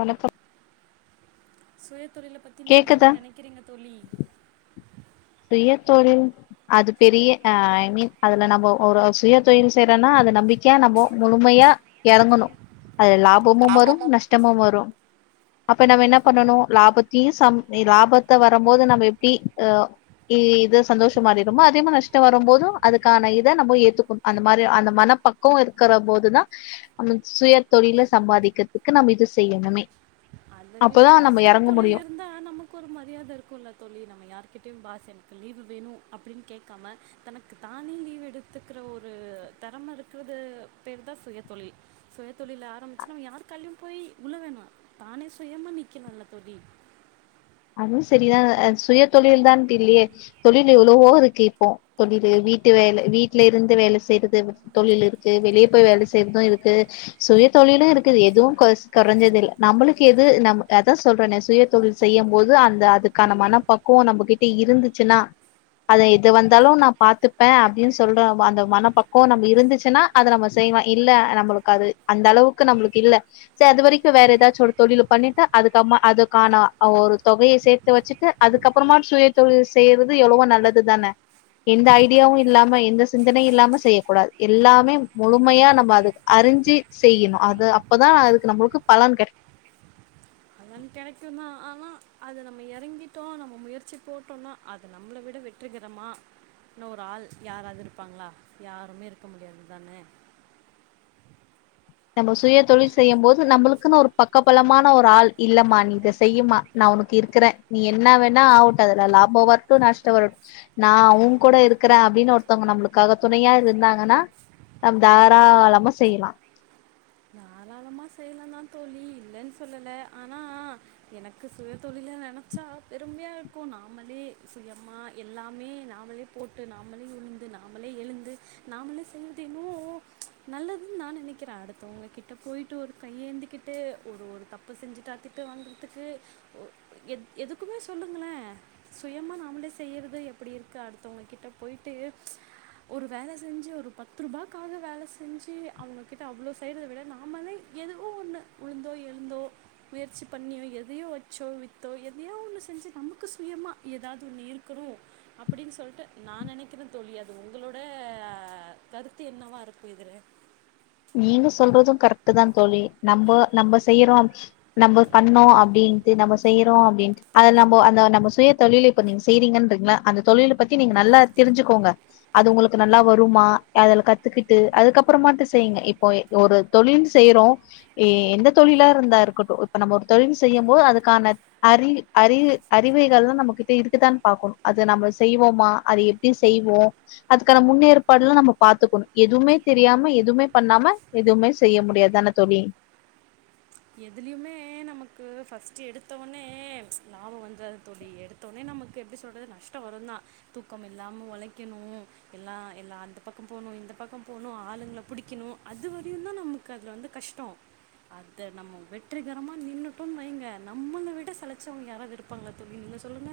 வணக்கம் சுயதொழில பத்தி நீங்க கேக்குதா என்ன நெனைக்கிறீங்க தோழி சுயதொழில் அது பெரிய அ ஐ மீன் அதுல நம்ம ஒரு சுயதொழில் செய்யறோன்னா அது நம்பிக்கையா நம்மோ முழுமையா எறங்கணு அதுல லாபமும் வரு நஷ்டமு வரு அப்ப நம்ம என்ன பண்ணணு லாபத்தையு சம் லாபத்த வரும்போது நம்ம எப்டி அ இது சந்தோஷமாறிருமோ அதே மாரி நஷ்ட வரும் போதும் அதுக்கான இத நம்ம ஏத்துக்கனு அந்த மாரி அந்த மனபக்குவோ இருக்கிற போதுதா நம்ம சுய தொழில சம்பாதிக்கறதுக்கு நம்ம இதுசெய்யணுமே அத விட சுய தொழில் இருந்தா நமக் க்கு ஒரு மரியாத இருக்குல்ல தோழி நம்ம யாருகிட்டயு பாஸ் எனக்கு லீவு வேணு அப்டின்னு கேக்காம தனக்கு தானே லீவ் எடுத்துக்கிற ஒரு தெறம இருக்கிறது பேர்தா சுயதொழில் சுயதொழில ஆரம்பிச்சு நம்ம யாரு கால்லயு போய் உள வேணா தானே சுயமா நிக்கணுல்ல தோழி அதுவு சரிதா சுயதொழில் தான்ட்டு இல்லயே தொழில் எவ்வளவோ இருக்கு இப்போ தொழிலு வீட்டு வேல வீட்டுலயிருந்து வேல செய்றது தொழில் இருக்கு வெளிய போய் வேல செய்றது இருக்கு சுயதொழிலு இருக்குது எதுவு கொ கொறஞ்சது இல்ல நம்மளுக்கு எது நம் அதா சொல்றன சுயதொழில் செய்ய போது அந்த அதுக்கான மனப்பக்குவோ நம்மகிட்ட இருந்துச்சுன்னா அத எது வந்தாலு நா பாதுப்ப அப்டின்னு சொல்ற அந்த மனப்பக்குவோ நம்ம இருந்துச்சுன்னா அத நம்ம செய்வோ இல்ல நம்மளுக்கு அது அந்த அளவுக்கு நம்ளுக்கு இல்ல ச அது வரைக்கு வேற ஏதாச்சு ஒரு தொழில் பண்ணிட்டா அதுக்கம்மா அதுக்கான ஒரு தொகைய சேத்து வச்சுட்டு அதுக்கப்றமா சுயதொழில் செய்றது எவ்ளவோ நல்லதுதான எந்த ஐடியாவு இல்லாம எந்த சிந்தனையு இல்லாம செய்ய கூடாது எல்லாமே முழுமையா நம்ம அது அறிஞ்சு செய்யிணு அது அப்பதா அதுக்கு நம்ளுக்கு பலன் கெடைக் பலன் கெடைக்குந்தா ஆனா அது நம்ம எறங்கிட்டோ நம்ம முயற்சி போட்டோனா அது நம்ள விட வெற்றிகறமா இன்னு ஒரு ஆள் யாராவது இருப்பாங்ளா யாருமே இருக்க முடியாது தானே நம்ம சுய தொழில் செய்யும் போது நம்ளுக்குனு ஒரு பக்கபலமான ஒரு ஆள் இல்லமா நீ இத செய்யுமா நா உனக்கு இருக்கறே நீ என்ன வேணா ஆவுட்டு அதல லாபோ வரு ட்டு நஷ்டவருட் நா ஊங் கூட இருக்கற அப்டினு ஒருத்தவுங்க நம்ளுக்காக துணையா இருந்தாங்கனா நம் தாராளமா செய்யலா தாராளமா செய்லாந்தாந் தோழி இல்லன் சொல்லல ஆனா எனக்கு சுயத்தொழில நெனச்சா பெரும்மியா இருக்கோ நாம்மளே சுயமா எல்லாமே நாமளேப் போட்டு நாமளே வுழுந்து நாமளே எழுந்து நாமளு செயல்தினோ நல்லதுன் நா நெனைக்கிறே அடுத்தவுங்க கிட் கிட்ட போய்ட்டு ஒரு கையேந்திகிட்டு ஒரு ஒரு தப்பு செஞ்சிட்டா திட்டு வங்கறதுக்கு ஒ எத் எதுக்குமே சொல்லுங்களே சுயமா நாமளே செய்றது எப்டி இருக்கு அடுத்தவுங்க கிட்ட போயிட்டு ஒரு வேல செஞ்சு ஒரு பத்து ருபாக்காக வேல செஞ்சி அவுங்ககிட்ட அவ்ளோ செய்றத விட நா நம்மளே எதுவோ ஒன்னு உழுந்தோ எழுந்தோ முயற்சி பண்ணியோ எதையோ வெச்சோ வித்தோ எதையோ ஒன்னு செஞ்சு நமக்கு சுயமா எதாது ஒன்னு இருக்கனு அப்டின் சொல்ட்டு நா நெனைக்கறேந் தோழி அது உங்களோட கருத்து என்னவா இருக்கு இதுல நீங்க சொல்றது கரெக்ட்டுதா தோழி நம்போ நம்ப செய்யறோம் நம்ம பண்ணோ அப்டின்ட்டு நம்ம செய்யறோ அப்டின்ட்டு அதல நம்போ அந்த நம்ப சுயத் தொழிலுப் இப்ப நீங்க செய்றீங்கன்றீங்ளே அந்த தொழிலப் பத்தி நீங்க நல்லா தெரிஞ்சுகோங்க அது உங்குளுக்கு நல்லா வருமா அதுல கத்துகிட்டு அதுக்கப்பறமாட்டுச் செய்ங்க இப்போ எ ஒரு தொழில் செய்றோ எ எந்த தொழிலா இருந்தா இருக்கட்டு இப்ப நம்ம ஒரு தொழில் செய்யும் போது அதுக்கான அறி அறி அறிவைகள்தா நம்மகிட்ட இருக்குதான் பாக்கணு அது நம்ம செய்வோமா அது எப் டி செய்வோ அதுக்கான முன்னேற்ப்பாடுலா நம்ம பாத்துக்கணு எதுமே தெரியாம எதுமேப் பண்ணாம எதுவுமே செய்ய முடியாத்தான தோழி எதுலியுமே நமக்கு ஃபஸ்ட்டு எடுத்தவொன்னே லாபோ வந்த்ராது தோழி எடுத் தோனே நமக்கு எப்டி சொல்றது நஷ்டோ வருந்தா தூக்கம் இல்லாம ஒழைக்கணு எல்லா எல்லா அந்தப் பக்கம் போணு இந்தப் பக்கம் போணு ஆளுங்ள புடிக்கிணு அதுவரையுந்தா நமக்கு அதல வந்து கஷ்டோ த்த நம்ம வெற்றிகரமா நின்னுட்டோன் வைங்க நம்மள விட சலச்சவுங்க யாராது இருப்பாங்ளா தோழி நீங்க சொல்லுங்க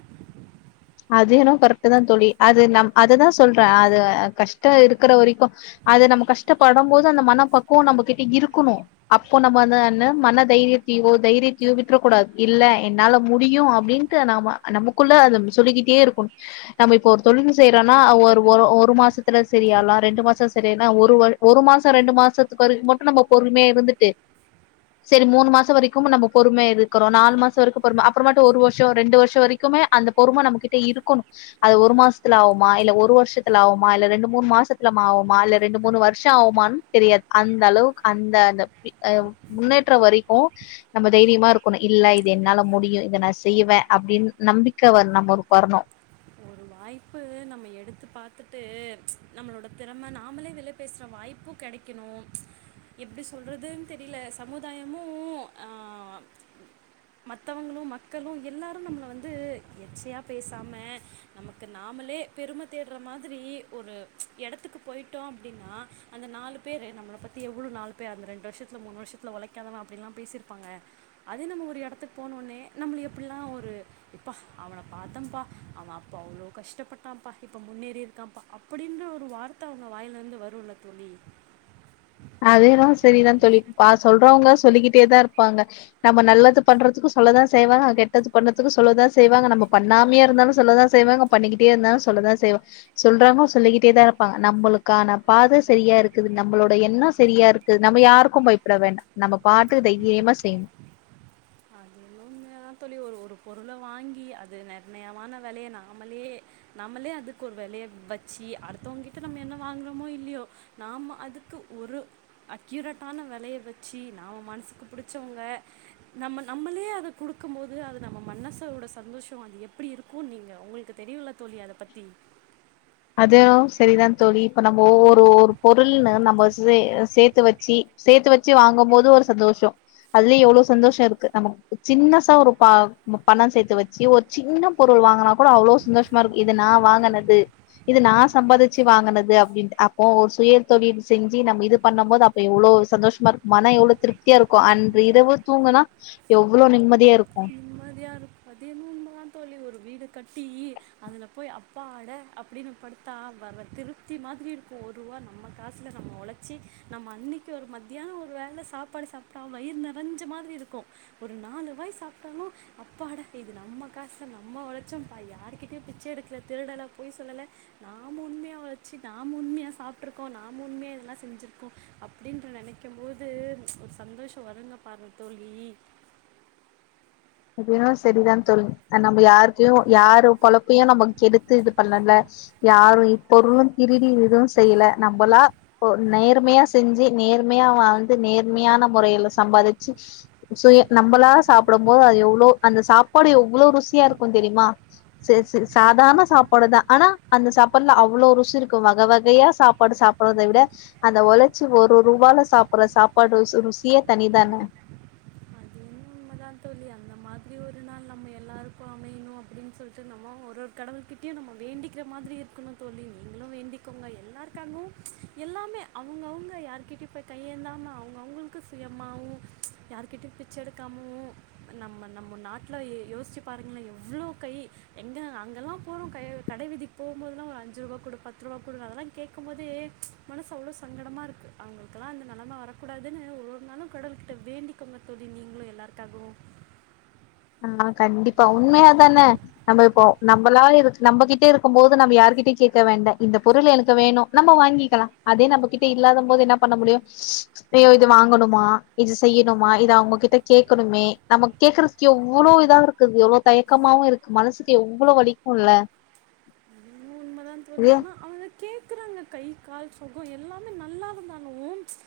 அது என்னவோ கரெக்ட்டுதாந் தோழி அது நம் அததா சொல்றே அது அ கஷ்டோ இருக்கிற வரைக்கு அது நம்ம கஷ்டப்படம் போது அந்த மனப்பக்குவோ நம்பகிட்ட இருக்குணு அப்போ நம்ப அந்த அன மனதைரியத்தியோ தைரியத்தியோ விட்றக்கூடாது இல்ல என்னால முடியு அப்டின் ட்டு நாம நமக்குள்ள அதும் சொல்லிகிட்டே இருக்குன் நம்ம இப்போ ஒரு தொழிலு செய்றோனா ஒரு ஒரு ஒரு மாசத்துல சரியாலா ரெண்டு மாசோ சரியானா ஒரு வரு ஒரு மாசோ ரெண்டு மாசத்துக்கு வரைக் மட்டு நம்ம பொறுமையா இருந்துட்டு சரி மூனு மாசவரைக்கும் நம்ம பொறுமையா இருக்கறோ நாலு மாசோ வரைக்கு பொறும அப்பறமாட்டு ஒரு வருஷோ ரெண்டு வருஷோ வரைக் க்குமே அந்த பொறும நம்ம கிட்ட இருக்குணு அது ஒரு மாசத்துல ஆவுமா இல்ல ஒரு வருஷத்துல ஆவுமா இல்ல ரெண்டு மூன் மாசத்துல மாவுமா இல்ல ரெண்டு மூனு வருஷோ ஆவுமான் தெரியாது அந்தளவுக்கு அந்த அந்த பி அ முன்னேற்ற வரைக்கு நம்ம தைரியமா இருக்கணு இல்ல இது என்னால முடியு இத நா செய்வே அப்டின் நம்பிக் க்க வர் நம்ம ஒருக் வர்னு ஒரு வாய்ப்பு நம்ம எடுத்து பாத்துட்டு நம்மளோடத் திறம நாம்மளே வெளப் பேசுற வாய்ப்பு கெடைக்கணும். எப்டி சொல்றதுன் தெரியல சமுதாயமு ஆ மத்தவங்களும் மக்களும் எல்லாரும் நம்மள வந்து எச்சையா பேசாம நமக்கு நாமளே பெரும தேடுற மாதிரி ஒரு எடத்துக்கு போயிட்டோம் அப்டின்னா அந்த நாலு பேரு நம்மள பத்தி எவ்ளோ நாலு பேரு ரெண்டு வருஷத்துல மூணு வருஷத்துல உழக்காதவங்க அப்டின்ல்லாம் பேசிருப்பாங்க அதே நம்ம ஒரு எடத்துக்கு போன உன்னே நம்மள எப்படிலாம் ஒரு ப்பா அவன பார்த்தன்ப்பா அவன் இப்போ அவ்ளோ கஷ்டபட்டான்ப்பா இப்போ முன்னேறி இருக்கான்ப்பா அப்படின்ற ஒரு வார்த்த அவங்க வாய்லருந்து வரும்ல தோழி அது என்னவோ சரி தான் தோழி பா சொல்றவங்க சொல்லிக்கிட்டே தான் இருப்பாங்க நம்ம நல்லது பண்றதுக்கும் சொல்லதான் செய்வாங்க கெட்டது பண்றதுக்கும் சொல்லதான் செய்வாங்க நம்ம பண்ணாமயே இருந்தாலும் சொல்லதான் செய்வாங்க பண்ணிக்கிட்டே இருந்தாலும் சொல்லதான் செய்வ சொல்றவங்க சொல்லிக்கிட்டே தான் இருப்பாங்க நம்மளுக்கான பாதை செரியா இருக்குது நம்மளோட எண்ணம் செரியா இருக்கு நம்ம யாருக்கும் பயப்பட வேண்டாம் நம்ம பாட்டு தைரியமா செய் அதே [unintelligible] ஏன் தோழி ஒரு ஒரு பொருள வாங்கி அது நெர்ணயமான வெலைய நாமலே நம்மளே அதுக்கு ஒரு வெலைய வச்சி அடுத்தவங்க கிட்ட நம்ம என்ன வாங்குறமோ இல்லையோ நாம அதுக்கு ஒரு அக்யூரட்டான வெலய வெச்சி நாம மனசுக்கு புடிச்சவங்கள நம்ம நம்மளே அத குடுக்கும் போது அது நம்ம மனசோட சந்தோஷம் அது எப்பிடி இருக்கும் நீங்க உங்களுக்கு தெரியுல்ல தோழி அத பத்தி அதுவும் செரிதான் தோழி இப்ப நம்ம ஒவ்வொரு ஒரு பொருள் நம்ம சே சேத்து வச்சி சேத்து வச்சி வாங்கும் போது ஒரு சந்தோஷம் அதுலயே எவ்ளோ சந்தோஷம் இருக்கு நம்ம சின்ன சா பா பணம் சேத்து வச்சி ஒரு சின்ன பொருள் வாங்கனா கூட அவ்ளோ சந்தோஷமா இருக்கு இது நான் வாங்கனது இது நா சம்பாதிச்சி வாங்கனது அப்டின்டு அப்போ ஒரு சுயத்தொழில் செஞ்சி நம்ம இது பண்ணும் போது எவ்ளோ சந்தோஷமா இருக்கும் மனம் எவ்ளோ திருப்தியா இருக்கும் அன்று இரவு தூங்குனா எவ்ளோ நிம்மதியா இருக்கும் நிம்மதியாக பதிமூனு தான் தோழி ஒரு வீடு கட்டி அதுல போய் அப்பாட அப்படின்னு படுத்தா வர திருப்தி மாதிரி இருக்கும் ஒரு ரூவா நம்ம காசுல நம்ம உழச் சி நம்ம அன்னைக்கு ஒரு மத்தியானம் ஒரு வேல சாப்பாடு சாப்டா வயிர் நெறஞ்ச மாதிரி இருக்கும் ஒரு நாலு வாய் சாப்டாலும் அப்பாடா இது நம்ம காசு நம்ம ஒழச்சம் பா யார்கிட்டயும் பிச்ச எடுக்கல திருடல பொய் சொல்லல நாம் உண்மையா ஒழச்சி நாம் உண்மையா சாப்பிட்டுருக்கோம் நாம் உண்மையா இதெல்லாம் செஞ்சிருக்கோம் அப்டின்டு நெனைக்கும் போது ஒரு சந்தோஷம் வருங்க பாரு தோழி அப்பயும் செரிதான் தோழி நம்ம யாருக்கு யாரு பொலப்பியும் நம்ம கெடுத்து இது பண்ணல யாரும் இப்பொருளும் திருடி இதுவும் செய்யல நம்மளா ஓ நேர்மையா செஞ்சி நேர்மையா வாழ்ந்து நேர்மையான முறையில சம்பாதிச்சி சுய நம்பளா சாப்பிடும் போது அது எவ்ளோ அந்த சாப்பாடு எவ்ளோ ருசியா இருக்கும் தெரியுமா செரி செரி சாதாரண சாப்பாடு தான் ஆனா அந்த சாப்பாடுல அவ்ளோ ருசி இருக்கும் வக வகையா சாப்பாடு சாப் போரத விட அந்த ஒழச்சி ஒரு ரூபால சாப்பற சாப்பாடு ருசியே தனிதான உண்ம தான் தோழி அந்த மாதிரி ஒரு நாள் நம்ம எல்லாருக்கும் அமையணும் அப்படின்னு சொல்ட்டு நம்ம ஒரு கடவுள்கிட்டயும் நம்ம வேண்டிக்கிற மாதிரி இருக்கணும் தோழி நீங்களும் வேண்டிக்கோங்க எல்லாருக்காகவும் எல்லாமே அவுங்க அவுங்க யார் கிட்டயும் போய் கைய் ஏந்தாம அவுங்க அவுங்களுக்கு சுயமாகவும் யாருகிட்டயும் பிச்ச எடு க்காமு நம்ம நம்ம நாட்ல யோசிச்சு பாருங்களேன் எவ்ளோ கை எங்க அங்கெல்லாம் போறோம் கை கடை வீதிக்கு போகும்போதெல்லாம் ஒரு அஞ்சு ரூபா குடு பத்து ரூபா குடு அதெல்லாம் கேட்கும் போதே மனசு அவ்ளோ சங்கடமா இருக்கு அவுங்களுக்கெல்லாம் அந்த நெலம வரக்கூடாதுன்னு ஒவ்வொரு நாளும் கடவுள் கிட்ட வேண்டிக்கோங்க தோழி நீங்களு எல்லாருக்காகவும் ஆமா கண்டிப்பா உண்மையா தான நம்ப இப்போ நம்பளா இருக்க நம்பகிட்ட இருக்கும் போது நம்ப யாருகிட்டயு கேட்க வேண்டா இந்த பொருள் எனக்கு வேணு நம்ம வாங்கிக்கலா அதே நம்பகிட்ட இல்லாத போது என்ன பண்ண முடியு அய்யோ இது வாங்கணுமா? இது செய்யுணுமா? இத அவுங்ககிட்ட கேட்கணுமே? நமக் கேக்குற எவ்ளோ இதா இருக்குது எவ்ளோ தயக்கமாவுன் இருக்கு மனசுக்கு எவ்ளோ வலிக்கும் இல்ல மா தோழி ஆனா அவுங்க கேக்குறாங்க கை கால் சொகம் எல்லாமே நல்லா இருந்தாலும்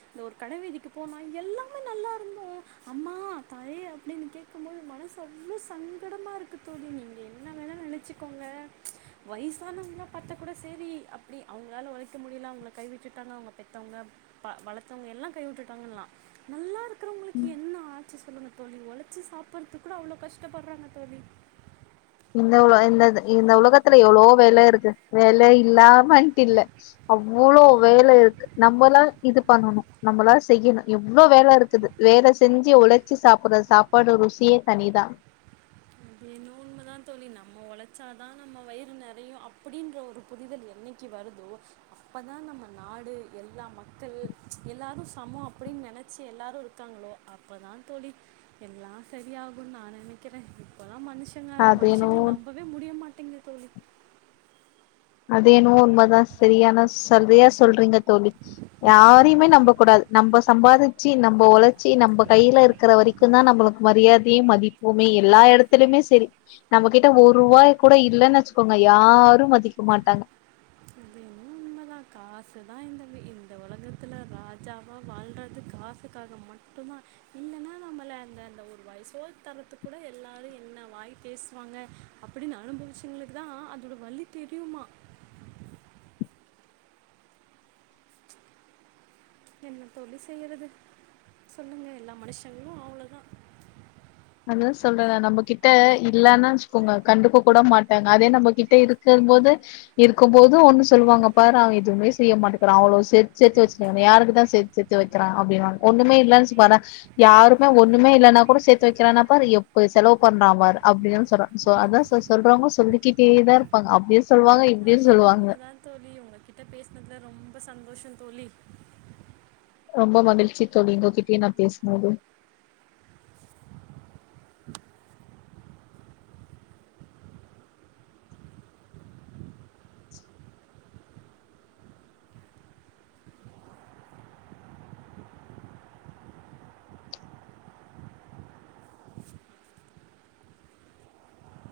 இந்த ஒரு கடவீதிக்குப் போனா எல்லாமே நல்லா இருந்தும் அம்மா தாயே அப்பிடின்னு கேக் க்கும்போது மனசு அவ்ளோ சங்கடமா இருக்கு தோழி நீங்க என்ன வேணா நெனச்சுக்கோங்க வயசானவங்க பாத்தா கூட சேரி அப்பிடி அவ்ங்ளால ஒழைக்க முடியல அவங்கள கைவிட்டுட்டாங்க அவங்க பெத்தவங்க ப வளத்தவங்க எல்லாம் கை விட்டுட்டாங்கன்லாம் நல்லா இருக்குறவங்களுக்கு என்ன ஆச்சி சொல்லுங்க தோழி ஒழச்சி சாப்பிட்றது கூட அவ்ளோ கஷ்டப்படுறாங்க தோழி இந்த உல இந்த இந்த உலகத்துல எவ்ளோ வேல இருக்கு வேல இல்லாமன்ட்டு இல்லே அவ்ளோ வேல இருக்கு நம்மல்லா இது பண்ணனும் நம்மளா செய்யுணு எவ்வளோ வேல இருக்கு வேல செஞ்சு ஒழைச்சு சாப்பிடுற சாப்பாடு ருசியே தனிதா ஏனோ உண்ம தா தோழி நம்ம ஒழச்சா தான் நம்ம வயிறு நெறையும் அப்பிடின்ற ஒரு புரிதல் என்னைக்கு வருதோ அப்பதா நம்ப நாடு எல்லா மக்கள் எல்லாரும் சமோம் அப்பிடின்னு நெனச்சி எல்லாரும் இருக்காங்களோ அப்ப தா தோழி எல்லா சரியாகுன்னு நான் நெனைக்கிறேன் இப்போலா மனுஷங்க அது மனுஷங்கள என்னவோ நம்பவே முடிய மாட்டேங்குது தோழி அது என்னவோ உண்ம தா சரியானா சரியா சொல்றீங்க தோழி யாரையுமே நம்பக் கூடாது நம்ப சம்பாரிச்சு நம்ப ஒழச்சி நம்ப கையில இருக்கிற வரைக்குந் தா நம்பளுக்கு மரியாதையு மதிப்பு ப்புமே எல்லா எடத்துலயுமே செரி நம்மகிட்ட ஒரு ரூவாய் கூட இல்லன்னு வச்சுக்கோங்க யாரும் மதிக் க்க மாட்டாங்க ண்ம தா காசு தான் இந்த வே இந்த உலகத்தில ராஜாவா வாழ்றது காசுக்காக மட்டு தான் இல்லேன்னா நம்மள அந்த அந்த ஒரு வாய் சோற் தரத்துக் கூட எல்லாரும் என்ன வாய் பேசுவாங்க அப்பிடின்னு அனுபவிச்சவங்ளுக்குத் தா அதோட வலி தெரியுமா என்ன தோழி செய்யறது சொல்லுங்க எல்லா மனுஷங்களும் அவ்ளோதா அதா சொல்றேனே நம்ப கிட்ட இல்லேன்னு வச்சுக்கோங்க கண்டுக்க கூட மாட்டாங்க அதே நம்ப கிட்ட இருக்கும் போது இருக்கும்போது ஒன்னு சொல்லுவாங்க பாரு அவன் எதுவுமே செய்ய மாட்டேங்றான் அவ்ளோ சேத் சேத்து வச்சிருக்கேன் யாருக்கு தா சேத் சேத்து வக்கிறான் அப்பிடின்னுவாங்க ஒண்ணுமே இல்லேன்னு பாறேன் யாருமே ஒண்ணுமே இல்லன்னா கூட சேத் த்து வக்கிறானா பார் எப்டீ செலவு பண்றா பார் அப்பிடின்னு சொல்றா அதா ச சொல்றவங்க சொல்லிக்கிட்டேதா இருப்பாங்க அப்பிடியே அது என்னவோ உண்மதா தோழி உங்கக்கிட்ட பேசுனதுல ரொம்ப சந்தோஷம் தோழி ரொம்ப மகிழ்ச்சி தோழி உங்க கிட்டயு நான் பேசும்போது